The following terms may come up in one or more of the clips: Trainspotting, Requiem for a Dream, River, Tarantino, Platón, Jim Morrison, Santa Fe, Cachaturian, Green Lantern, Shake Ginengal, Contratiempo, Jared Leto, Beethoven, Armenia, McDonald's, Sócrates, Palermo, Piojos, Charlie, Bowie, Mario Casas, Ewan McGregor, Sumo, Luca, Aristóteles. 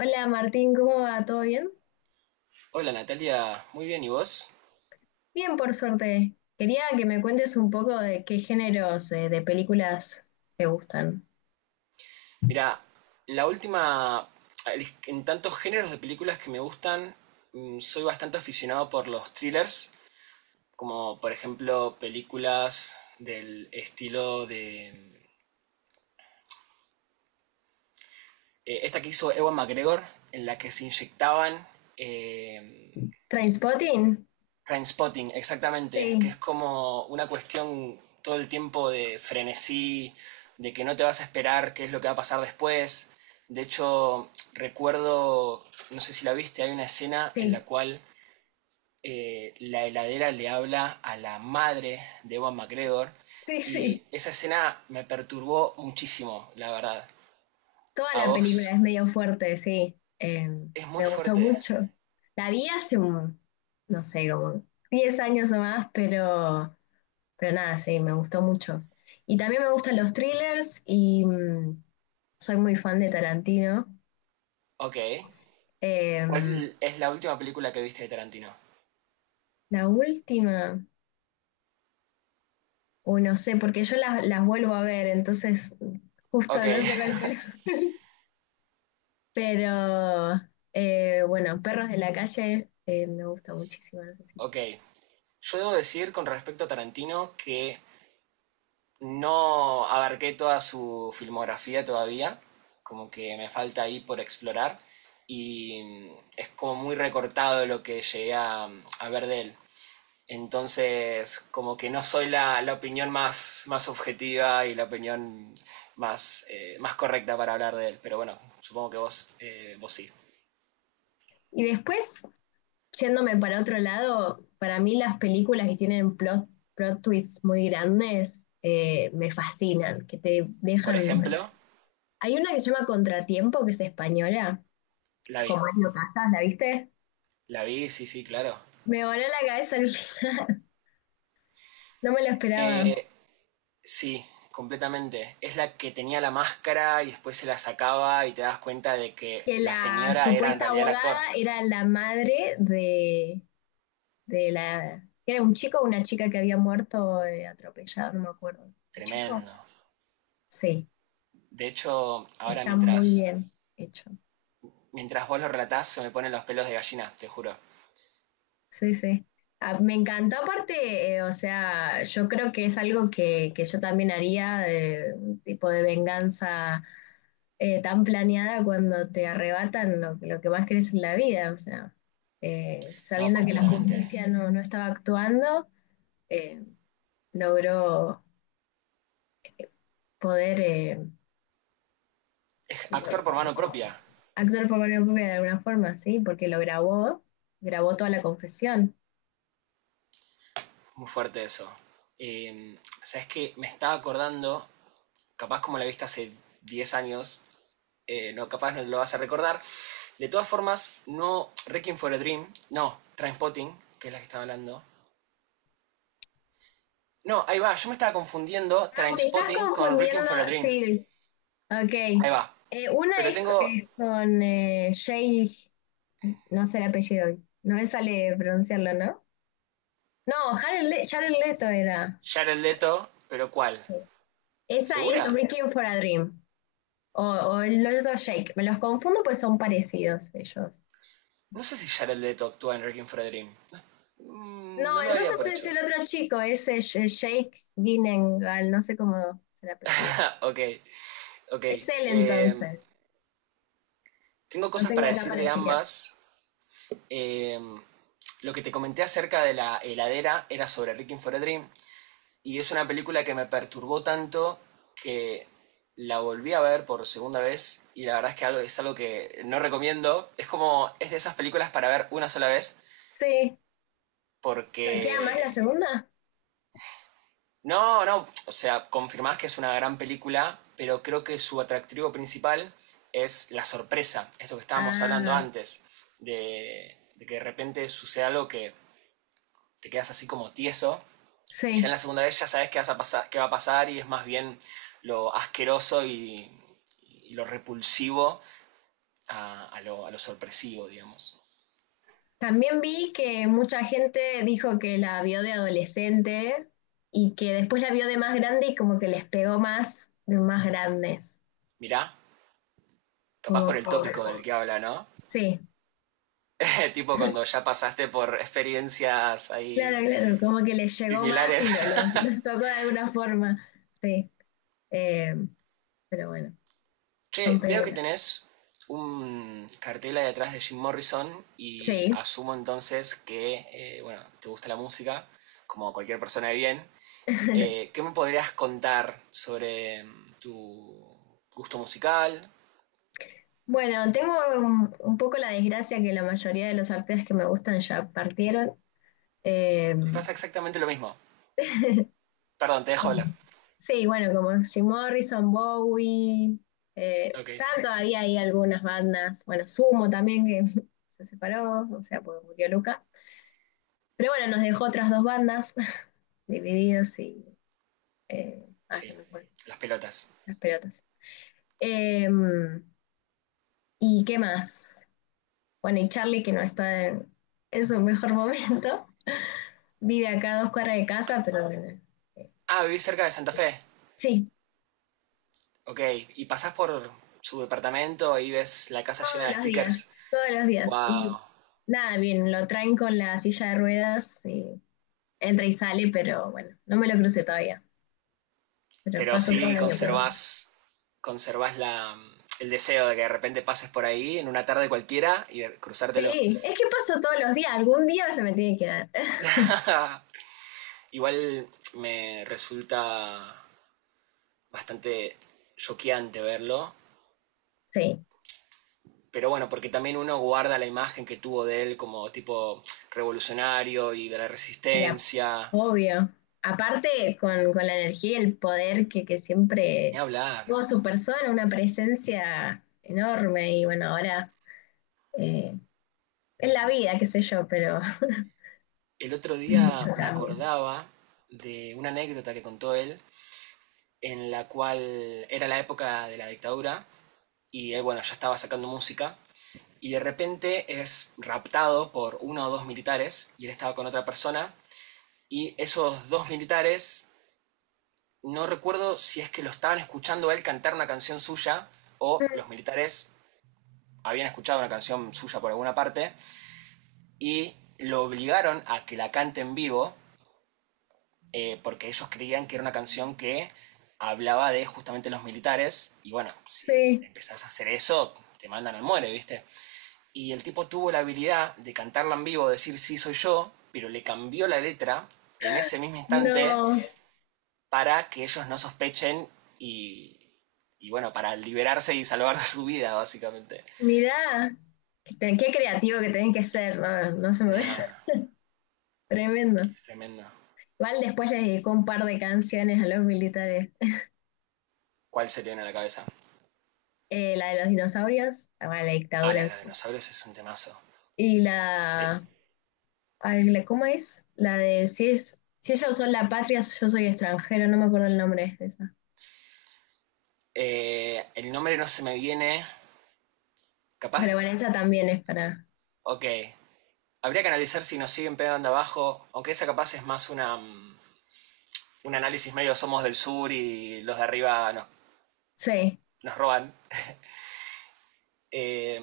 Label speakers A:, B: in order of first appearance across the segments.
A: Hola Martín, ¿cómo va? ¿Todo bien?
B: Hola Natalia, muy bien, ¿y vos?
A: Bien, por suerte. Quería que me cuentes un poco de qué géneros de películas te gustan.
B: Mira, la última, en tantos géneros de películas que me gustan, soy bastante aficionado por los thrillers, como por ejemplo películas del estilo de esta que hizo Ewan McGregor, en la que se inyectaban eh,
A: ¿Trainspotting?
B: Trainspotting, exactamente, que es
A: Sí,
B: como una cuestión todo el tiempo de frenesí, de que no te vas a esperar qué es lo que va a pasar después. De hecho, recuerdo, no sé si la viste, hay una escena en
A: sí,
B: la cual la heladera le habla a la madre de Ewan McGregor
A: sí, sí.
B: y esa escena me perturbó muchísimo, la verdad.
A: Toda
B: A
A: la
B: vos
A: película es medio fuerte, sí.
B: es muy
A: Me gustó
B: fuerte.
A: mucho. La vi hace no sé, como 10 años o más, pero nada, sí, me gustó mucho. Y también me gustan los thrillers y soy muy fan de Tarantino.
B: Ok.
A: Em,
B: ¿Cuál es la última película que viste de Tarantino?
A: la última, o no sé, porque yo las vuelvo a ver, entonces
B: Ok,
A: justo no sé cuál fue. Pero bueno, Perros de la Calle me gusta muchísimo. No sé si la
B: ok.
A: vi.
B: Yo debo decir con respecto a Tarantino que no abarqué toda su filmografía todavía, como que me falta ahí por explorar y es como muy recortado lo que llegué a ver de él. Entonces, como que no soy la opinión más objetiva y la opinión más correcta para hablar de él, pero bueno, supongo que vos sí.
A: Y después, yéndome para otro lado, para mí las películas que tienen plot twists muy grandes, me fascinan, que te
B: Por
A: dejan.
B: ejemplo,
A: Hay una que se llama Contratiempo, que es española,
B: la vi.
A: con Mario Casas, ¿la viste?
B: La vi, sí, sí, claro.
A: Me voló la cabeza al final, no me lo esperaba.
B: Eh, Sí, completamente. Es la que tenía la máscara y después se la sacaba y te das cuenta de que
A: Que
B: la
A: la
B: señora era en
A: supuesta
B: realidad el
A: abogada
B: actor.
A: era la madre de la. ¿Era un chico o una chica que había muerto atropellado? No me acuerdo. ¿Un chico?
B: Tremendo.
A: Sí,
B: De hecho, ahora
A: está muy
B: mientras,
A: bien hecho.
B: mientras vos lo relatás se me ponen los pelos de gallina, te juro.
A: Sí, sí. Ah, me encantó aparte, o sea, yo creo que es algo que yo también haría, un tipo de venganza tan planeada cuando te arrebatan lo que más querés en la vida, o sea,
B: No,
A: sabiendo que la
B: completamente.
A: justicia no estaba actuando, eh, logró poder
B: Actor por mano propia.
A: actuar por mano propia de alguna forma, ¿sí? Porque lo grabó, grabó toda la confesión.
B: Muy fuerte eso. Sabes que me estaba acordando, capaz como la viste hace 10 años, no, capaz no lo vas a recordar. De todas formas, no Requiem for a Dream, no, Trainspotting, que es la que estaba hablando. No, ahí va. Yo me estaba confundiendo
A: Ah, te estás
B: Trainspotting con
A: confundiendo,
B: Requiem for a Dream.
A: sí, ok.
B: Ahí va.
A: Una
B: Pero
A: es,
B: tengo
A: es con Jay, no sé el apellido, no me sale pronunciarlo, ¿no? No, Jared, Jared Leto era.
B: Jared Leto, pero ¿cuál?
A: Esa es
B: ¿Segura?
A: Requiem for a Dream o el otro Shake. Me los confundo pues son parecidos ellos.
B: No sé si Jared Leto actúa en Requiem for a Dream.
A: No,
B: No lo daría
A: entonces
B: por
A: es
B: hecho.
A: el otro chico, es el Shake Ginengal, no sé cómo es el apellido.
B: ok, ok.
A: Es él
B: Eh,
A: entonces.
B: tengo
A: Lo
B: cosas
A: tengo
B: para
A: acá
B: decir
A: para
B: de
A: chequear.
B: ambas. Eh, lo que te comenté acerca de la heladera era sobre Requiem for a Dream. Y es una película que me perturbó tanto que la volví a ver por segunda vez y la verdad es que es algo que no recomiendo. Es de esas películas para ver una sola vez
A: Sí. ¿Choquea más la
B: porque.
A: segunda?
B: No, no, o sea, confirmás que es una gran película, pero creo que su atractivo principal es la sorpresa, esto que estábamos hablando
A: Ah,
B: antes, de que de repente suceda algo que te quedas así como tieso. Y ya en
A: sí.
B: la segunda vez ya sabes qué va a pasar y es más bien lo asqueroso y lo repulsivo a lo sorpresivo, digamos.
A: También vi que mucha gente dijo que la vio de adolescente y que después la vio de más grande y como que les pegó más de más grandes.
B: Mirá, capaz
A: Como
B: por el
A: que,
B: tópico del que habla, ¿no?
A: sí.
B: Tipo cuando ya pasaste por experiencias
A: Claro,
B: ahí
A: claro, como que les llegó más y
B: similares.
A: no, los tocó de alguna forma. Sí, eh, pero bueno, son
B: Che, veo que
A: películas.
B: tenés un cartel ahí atrás de Jim Morrison y
A: Sí.
B: asumo entonces que, bueno, te gusta la música, como cualquier persona de bien. ¿Qué me podrías contar sobre tu gusto musical?
A: Bueno, tengo un poco la desgracia que la mayoría de los artistas que me gustan ya partieron. Eh,
B: Me pasa exactamente lo mismo. Perdón, te dejo hablar.
A: sí, bueno, como Jim Morrison, Bowie,
B: Ok.
A: están todavía ahí algunas bandas. Bueno, Sumo también, que se separó, o sea, porque murió Luca. Pero bueno, nos dejó otras dos bandas divididos y se
B: Sí,
A: me fue.
B: las pelotas.
A: Las pelotas. Em, ¿Y qué más? Bueno, y Charlie, que no está en su mejor momento, vive acá a dos cuadras de casa, pero bueno, eh,
B: Ah, vivís cerca de Santa Fe.
A: sí,
B: Ok. Y pasás por su departamento y ves la casa llena
A: todos
B: de
A: los días,
B: stickers.
A: todos los días. Y
B: Wow.
A: nada, bien, lo traen con la silla de ruedas y entra y sale, pero bueno, no me lo crucé todavía, pero
B: Pero
A: paso todos
B: sí
A: los días por ahí.
B: conservás el deseo de que de repente pases por ahí en una tarde cualquiera y de cruzártelo.
A: Sí, es que paso todos los días, algún día se me tiene que dar.
B: Igual me resulta bastante choqueante verlo.
A: Sí,
B: Pero bueno, porque también uno guarda la imagen que tuvo de él como tipo revolucionario y de la
A: ya.
B: resistencia.
A: Obvio. Aparte, con la energía y el poder que
B: Ni
A: siempre
B: hablar.
A: tuvo su persona, una presencia enorme. Y bueno, ahora eh, es la vida, qué sé yo, pero
B: El otro día
A: mucho
B: me
A: cambio.
B: acordaba de una anécdota que contó él, en la cual era la época de la dictadura y él, bueno, ya estaba sacando música y de repente es raptado por uno o dos militares y él estaba con otra persona y esos dos militares no recuerdo si es que lo estaban escuchando a él cantar una canción suya o los
A: Mm,
B: militares habían escuchado una canción suya por alguna parte y lo obligaron a que la cante en vivo porque ellos creían que era una canción que hablaba de justamente los militares y bueno, si
A: sí,
B: empezás a hacer eso te mandan al muere, ¿viste? Y el tipo tuvo la habilidad de cantarla en vivo, decir sí soy yo, pero le cambió la letra en ese mismo instante
A: no.
B: para que ellos no sospechen y, y bueno, para liberarse y salvar su vida, básicamente.
A: Mirá, qué creativo que tenés que ser, no, no se me ve.
B: Nah,
A: Tremendo.
B: es tremendo.
A: Igual después les dedicó un par de canciones a los militares.
B: ¿Cuál se le viene a la cabeza?
A: La de los dinosaurios, ah, bueno, la
B: Ah,
A: dictadura
B: la de
A: en
B: los
A: sí.
B: dinosaurios es un temazo.
A: Y
B: De-
A: la ay, ¿cómo es? La de si es, si ellos son la patria, yo soy extranjero, no me acuerdo el nombre de esa.
B: el nombre no se me viene. ¿Capaz?
A: Pero bueno, esa también es para.
B: Ok. Habría que analizar si nos siguen pegando abajo, aunque esa capaz es más un análisis medio somos del sur y los de arriba nos,
A: Sí.
B: nos roban. Eh,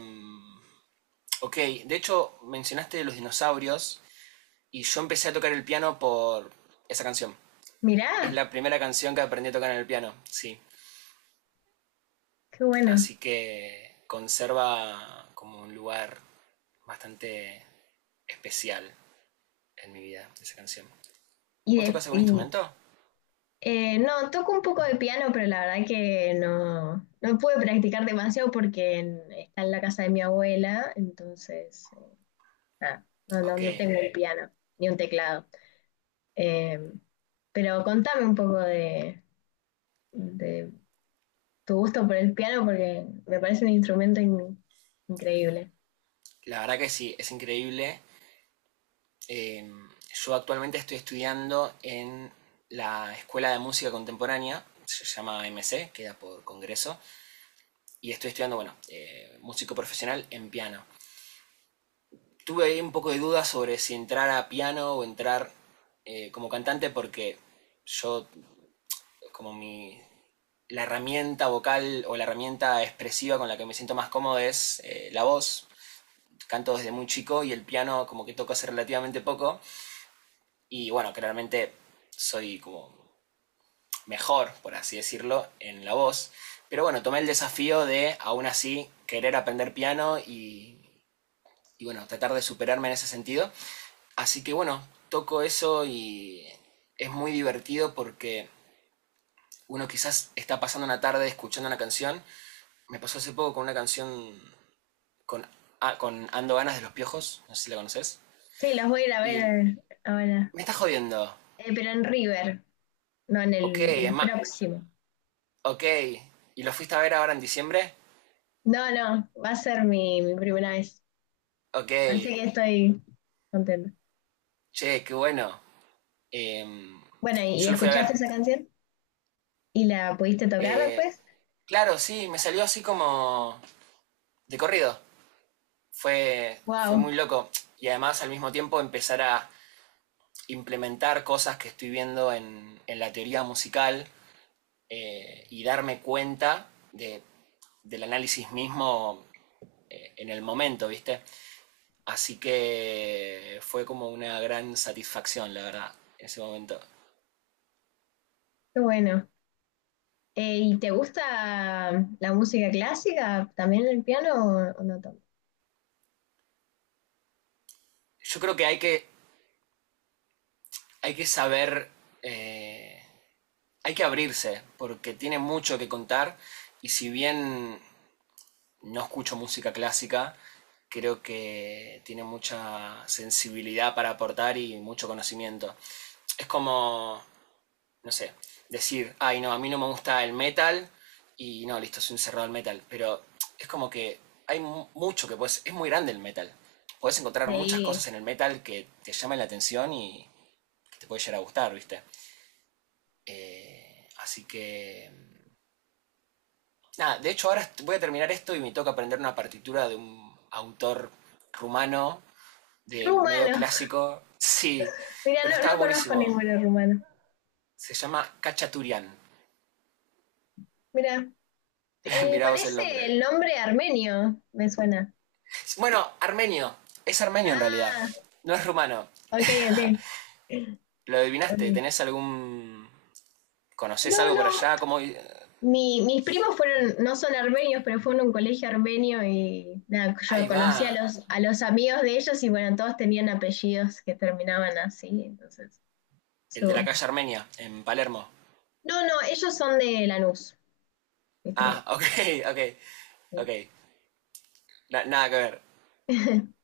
B: ok, de hecho mencionaste los dinosaurios. Y yo empecé a tocar el piano por esa canción. Es
A: Mirá,
B: la primera canción que aprendí a tocar en el piano, sí.
A: qué bueno.
B: Así que conserva como un lugar bastante especial en mi vida esa canción.
A: Y,
B: ¿Vos
A: de-
B: tocas algún
A: y,
B: instrumento?
A: no, toco un poco de piano, pero la verdad que no pude practicar demasiado porque está en la casa de mi abuela, entonces nada, no, no, no
B: Ok.
A: tengo un piano ni un teclado. Eh, pero contame un poco de tu gusto por el piano porque me parece un instrumento increíble.
B: La verdad que sí, es increíble. Eh, yo actualmente estoy estudiando en la Escuela de Música Contemporánea, se llama M C queda por Congreso, y estoy estudiando, bueno, músico profesional en piano. Tuve ahí un poco de dudas sobre si entrar a piano o entrar como cantante porque yo como mi la herramienta vocal o la herramienta expresiva con la que me siento más cómodo es la voz. Canto desde muy chico y el piano como que toco hace relativamente poco y bueno, claramente soy como mejor, por así decirlo, en la voz. Pero bueno, tomé el desafío de aún así querer aprender piano y bueno, tratar de superarme en ese sentido. Así que bueno, toco eso y es muy divertido porque uno quizás está pasando una tarde escuchando una canción. Me pasó hace poco con una canción con, con Ando Ganas de los Piojos, no sé si la conoces.
A: Sí, los voy a ir a
B: Y
A: ver ahora.
B: me está jodiendo.
A: Pero en River, no en
B: Ok,
A: el,
B: es
A: el
B: más,
A: próximo.
B: ok. ¿Y lo fuiste a ver ahora en diciembre?
A: No, no, va a ser mi primera vez.
B: Ok,
A: Así que estoy contenta.
B: che, qué bueno. Em,
A: Bueno, ¿y
B: yo lo fui a
A: escuchaste
B: ver.
A: esa canción? ¿Y la pudiste tocar
B: Eh,
A: después?
B: claro, sí, me salió así como de corrido. Fue
A: ¡Wow!
B: muy loco. Y además al mismo tiempo empezar a implementar cosas que estoy viendo en la teoría musical y darme cuenta del análisis mismo en el momento, ¿viste? Así que fue como una gran satisfacción, la verdad, ese momento.
A: ¡Qué bueno! ¿Y te gusta la música clásica? ¿También el piano o no tanto?
B: Yo creo que hay que saber, eh, hay que abrirse, porque tiene mucho que contar y si bien no escucho música clásica, creo que tiene mucha sensibilidad para aportar y mucho conocimiento. Es como, no sé, decir, ay, no, a mí no me gusta el metal y no, listo, soy un cerrado al metal, pero es como que hay mucho que puedes, es muy grande el metal. Puedes encontrar muchas
A: Sí,
B: cosas en el metal que te llamen la atención y que te puede llegar a gustar, ¿viste? Así que nada, de hecho ahora voy a terminar esto y me toca aprender una partitura de un autor rumano, de medio
A: rumano.
B: clásico. Sí,
A: Mira,
B: pero
A: no,
B: estaba
A: no conozco
B: buenísimo.
A: ninguno rumano.
B: Se llama Cachaturian.
A: Mira.
B: Mirá vos el
A: Parece el
B: nombre.
A: nombre armenio, me suena.
B: Bueno, armenio. Es armenio en realidad.
A: Ah,
B: No es rumano.
A: ok, ok.
B: ¿Lo adivinaste?
A: Ok.
B: ¿Tenés algún?
A: No,
B: ¿Conocés algo por
A: no.
B: allá? ¿Cómo?
A: Mis primos fueron, no son armenios, pero fueron a un colegio armenio y nada,
B: Ahí
A: yo
B: va.
A: conocí a los amigos de ellos y bueno, todos tenían apellidos que terminaban así, entonces.
B: El de la
A: so-
B: calle Armenia, en Palermo.
A: No, no, ellos son de Lanús, mis primos.
B: Ah, ok, ok,
A: Sí.
B: ok. Nada que ver.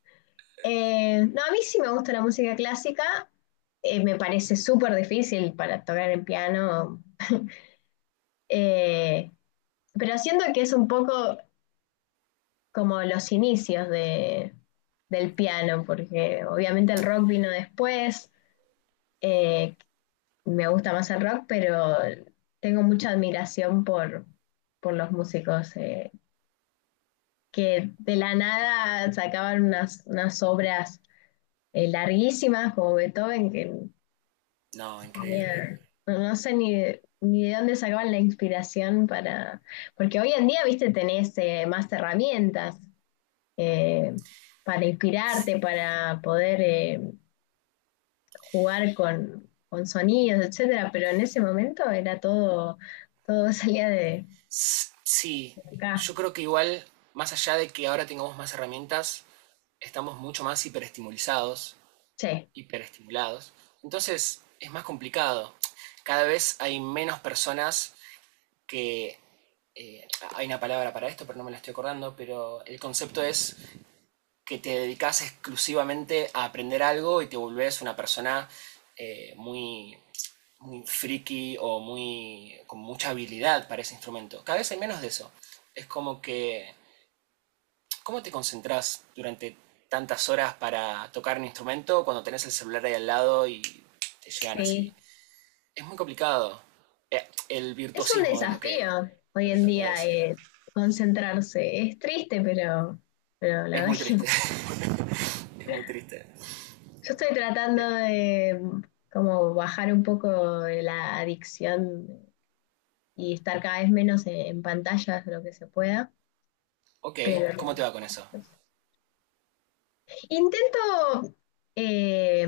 A: No, a mí sí me gusta la música clásica. Me parece súper difícil para tocar el piano. eh, Pero siento que es un poco como los inicios del piano, porque obviamente el rock vino después, eh, me gusta más el rock, pero tengo mucha admiración por los músicos que de la nada sacaban unas obras larguísimas como Beethoven, que
B: No, increíble.
A: tenía- no, no sé ni de dónde sacaban la inspiración para. Porque hoy en día, viste, tenés más herramientas. eh, para inspirarte, para poder jugar con sonidos, etcétera, pero en ese momento era todo, todo salía de
B: Sí,
A: acá.
B: yo creo que igual, más allá de que ahora tengamos más herramientas, estamos mucho más
A: Sí,
B: hiperestimulados. Entonces es más complicado. Cada vez hay menos personas que... eh, hay una palabra para esto, pero no me la estoy acordando, pero el concepto es que te dedicas exclusivamente a aprender algo y te volvés una persona muy muy friki o muy con mucha habilidad para ese instrumento. Cada vez hay menos de eso. Es como que, ¿cómo te concentras durante tantas horas para tocar un instrumento cuando tenés el celular ahí al lado y te llegan así?
A: sí.
B: Es muy complicado. El
A: Es un
B: virtuosismo es lo que
A: desafío
B: está
A: hoy en
B: tratando de
A: día
B: decir.
A: concentrarse. Es triste, pero la
B: Es
A: verdad
B: muy
A: es que yo
B: triste, es muy triste.
A: estoy tratando
B: Eh,
A: de como bajar un poco la adicción y estar cada vez menos en pantallas lo que se pueda,
B: Ok,
A: pero
B: ¿cómo te va con eso?
A: intento eh,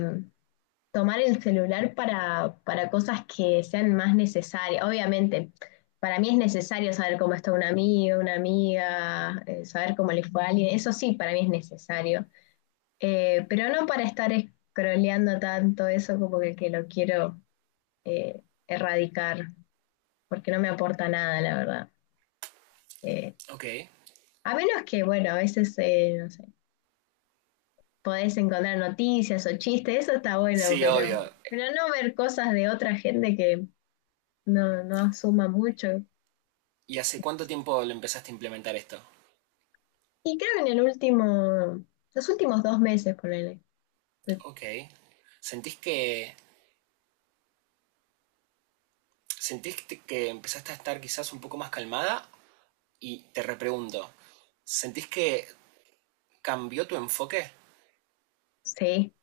A: tomar el celular para cosas que sean más necesarias. Obviamente, para mí es necesario saber cómo está un amigo, una amiga, saber cómo le fue a alguien. Eso sí, para mí es necesario. Pero no para estar scrolleando tanto eso como que lo quiero erradicar, porque no me aporta nada, la verdad. Eh,
B: Ok,
A: a menos que, bueno, a veces, no sé, podés encontrar noticias o chistes, eso está bueno,
B: sí,
A: pero,
B: obvio.
A: pero no ver cosas de otra gente que no asuma mucho.
B: ¿Y hace cuánto tiempo lo empezaste a implementar esto?
A: Y creo que en el último, los últimos 2 meses, ponele.
B: Ok, ¿sentís que ¿Sentís que empezaste a estar quizás un poco más calmada? Y te repregunto, ¿sentís que cambió tu enfoque?
A: Sí,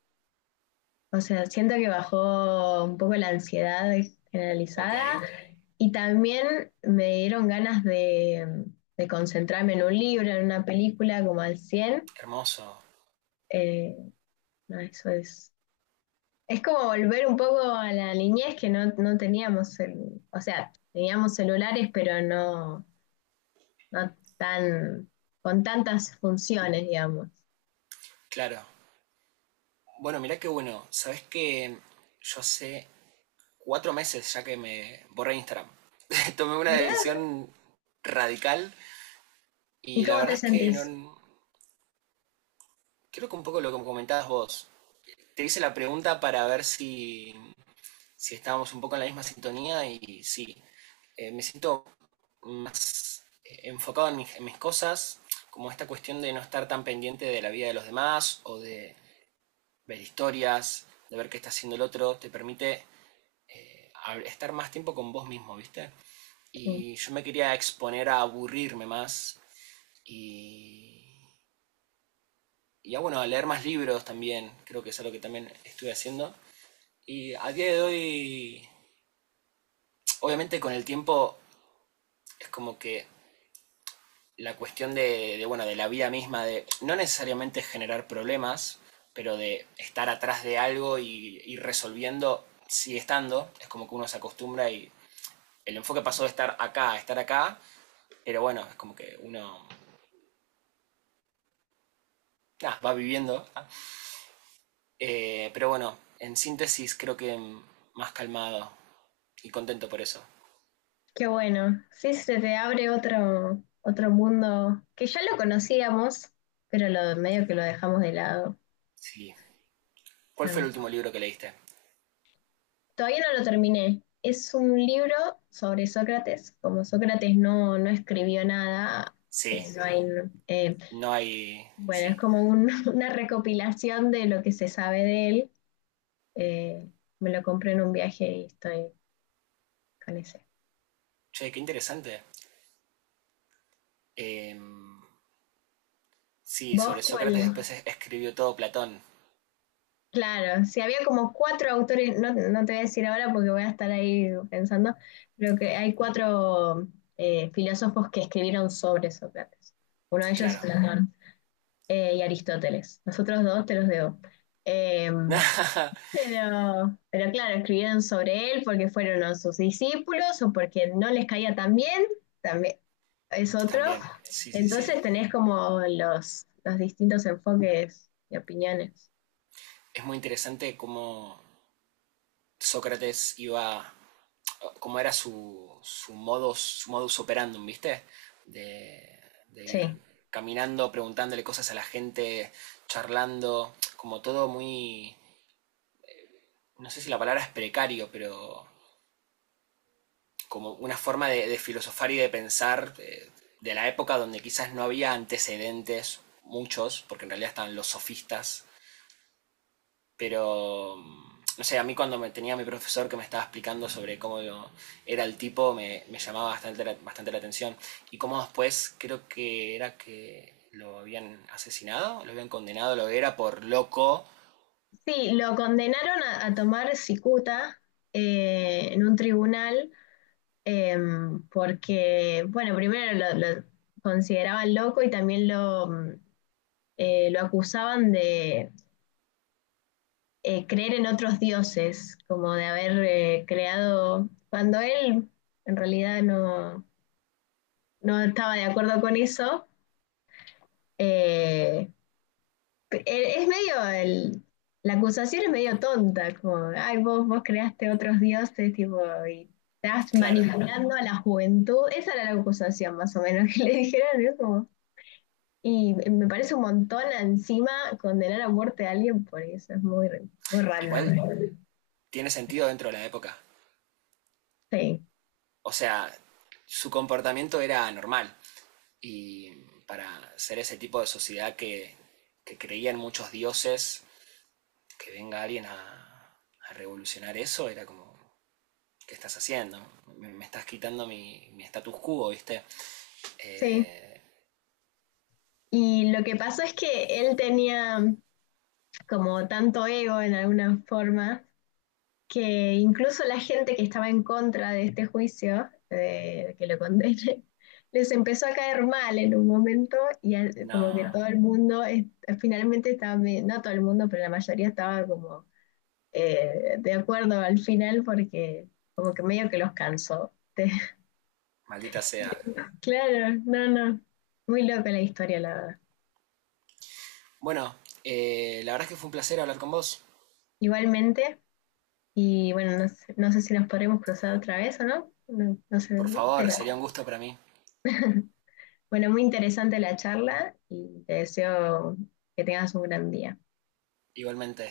A: o sea, siento que bajó un poco la ansiedad
B: Ok,
A: generalizada y también me dieron ganas de concentrarme en un libro, en una película, como al cien.
B: hermoso,
A: Eh, no, eso es. Es como volver un poco a la niñez que no, no teníamos, o sea, teníamos celulares, pero no tan, con tantas funciones, digamos.
B: claro. Bueno, mirá qué bueno. Sabés que yo hace 4 meses ya que me borré Instagram. Tomé una
A: Mirá,
B: decisión radical
A: ¿y
B: y la
A: cómo te
B: verdad es que
A: sentís?
B: no. Creo que un poco lo que comentabas vos. Te hice la pregunta para ver si estábamos un poco en la misma sintonía y sí, me siento más enfocado en mis cosas, como esta cuestión de no estar tan pendiente de la vida de los demás o de ver historias, de ver qué está haciendo el otro, te permite eh, estar más tiempo con vos mismo, ¿viste?
A: Sí,
B: Y yo me quería exponer a aburrirme más y, y a, bueno, a leer más libros también, creo que es algo que también estuve haciendo. Y a día de hoy, obviamente con el tiempo es como que la cuestión bueno, de la vida misma, de no necesariamente generar problemas, pero de estar atrás de algo y ir resolviendo, sigue estando, es como que uno se acostumbra y el enfoque pasó de estar acá a estar acá, pero bueno, es como que uno nah, va viviendo. Pero bueno, en síntesis creo que más calmado y contento por eso.
A: qué bueno. Sí, se te abre otro mundo que ya lo conocíamos, pero lo, medio que lo dejamos de lado.
B: Sí. ¿Cuál
A: A
B: fue el
A: mí.
B: último libro que leíste?
A: Todavía no lo terminé. Es un libro sobre Sócrates. Como Sócrates no escribió nada,
B: Sí,
A: no hay, eh,
B: no hay.
A: bueno, es
B: Sí.
A: como una recopilación de lo que se sabe de él. Eh, Me lo compré en un viaje y estoy con ese.
B: Che, qué interesante. Eh, Sí,
A: ¿Vos
B: sobre Sócrates
A: cuál?
B: después escribió todo Platón,
A: Claro, si había como cuatro autores, no te voy a decir ahora porque voy a estar ahí pensando, pero que hay cuatro filósofos que escribieron sobre Sócrates. Uno de ellos es
B: claro.
A: Platón y Aristóteles. Los otros dos te los debo. Em, pero, claro, escribieron sobre él porque fueron a sus discípulos o porque no les caía tan bien, también es otro.
B: También, sí, sí, sí.
A: Entonces tenés como los distintos enfoques y opiniones.
B: Es muy interesante cómo Sócrates iba, cómo era su modus operandum, ¿viste? De, de
A: Sí.
B: ir caminando, preguntándole cosas a la gente, charlando, como todo muy, no sé si la palabra es precario, pero como una forma de filosofar y de pensar de la época donde quizás no había antecedentes, muchos, porque en realidad estaban los sofistas, pero no sé, a mí cuando me tenía mi profesor que me estaba explicando sobre cómo era el tipo, me llamaba bastante la atención. Y cómo después creo que era que lo habían asesinado, lo habían condenado, lo era por loco.
A: Sí, lo condenaron a tomar cicuta en un tribunal eh, porque, bueno, primero lo consideraban loco y también lo acusaban de creer en otros dioses, como de haber creado, cuando él en realidad no estaba de acuerdo con eso, eh, e, es medio, la acusación es medio tonta, como, ay, vos creaste otros dioses, tipo, y estás
B: Claro,
A: manipulando a la juventud, esa era la acusación más o menos que le dijeron, ¿no? como, y me parece un montón encima condenar a muerte a alguien por eso, es muy, muy random.
B: igual tiene sentido dentro de la época.
A: Sí,
B: O sea, su comportamiento era anormal. Y para ser ese tipo de sociedad que creía en muchos dioses, que venga alguien a revolucionar eso, era como, ¿qué estás haciendo? Me estás quitando mi status quo, ¿viste?
A: sí,
B: Eh,
A: y lo que pasó es que él tenía como tanto ego en alguna forma que incluso la gente que estaba en contra de este juicio, de que lo condenen, les empezó a caer mal en un momento y como que
B: no,
A: todo el mundo finalmente estaba, no todo el mundo, pero la mayoría estaba como de acuerdo al final porque como que medio que los cansó.
B: maldita sea.
A: Claro, no, no, muy loca la historia, la verdad.
B: Bueno, la verdad es que fue un placer hablar con vos.
A: Igualmente. Y bueno, no sé, no sé si nos podremos cruzar otra vez o no. No, no sé,
B: Por favor,
A: pero
B: sería un gusto para mí.
A: bueno, muy interesante la charla y te deseo que tengas un gran día.
B: Igualmente,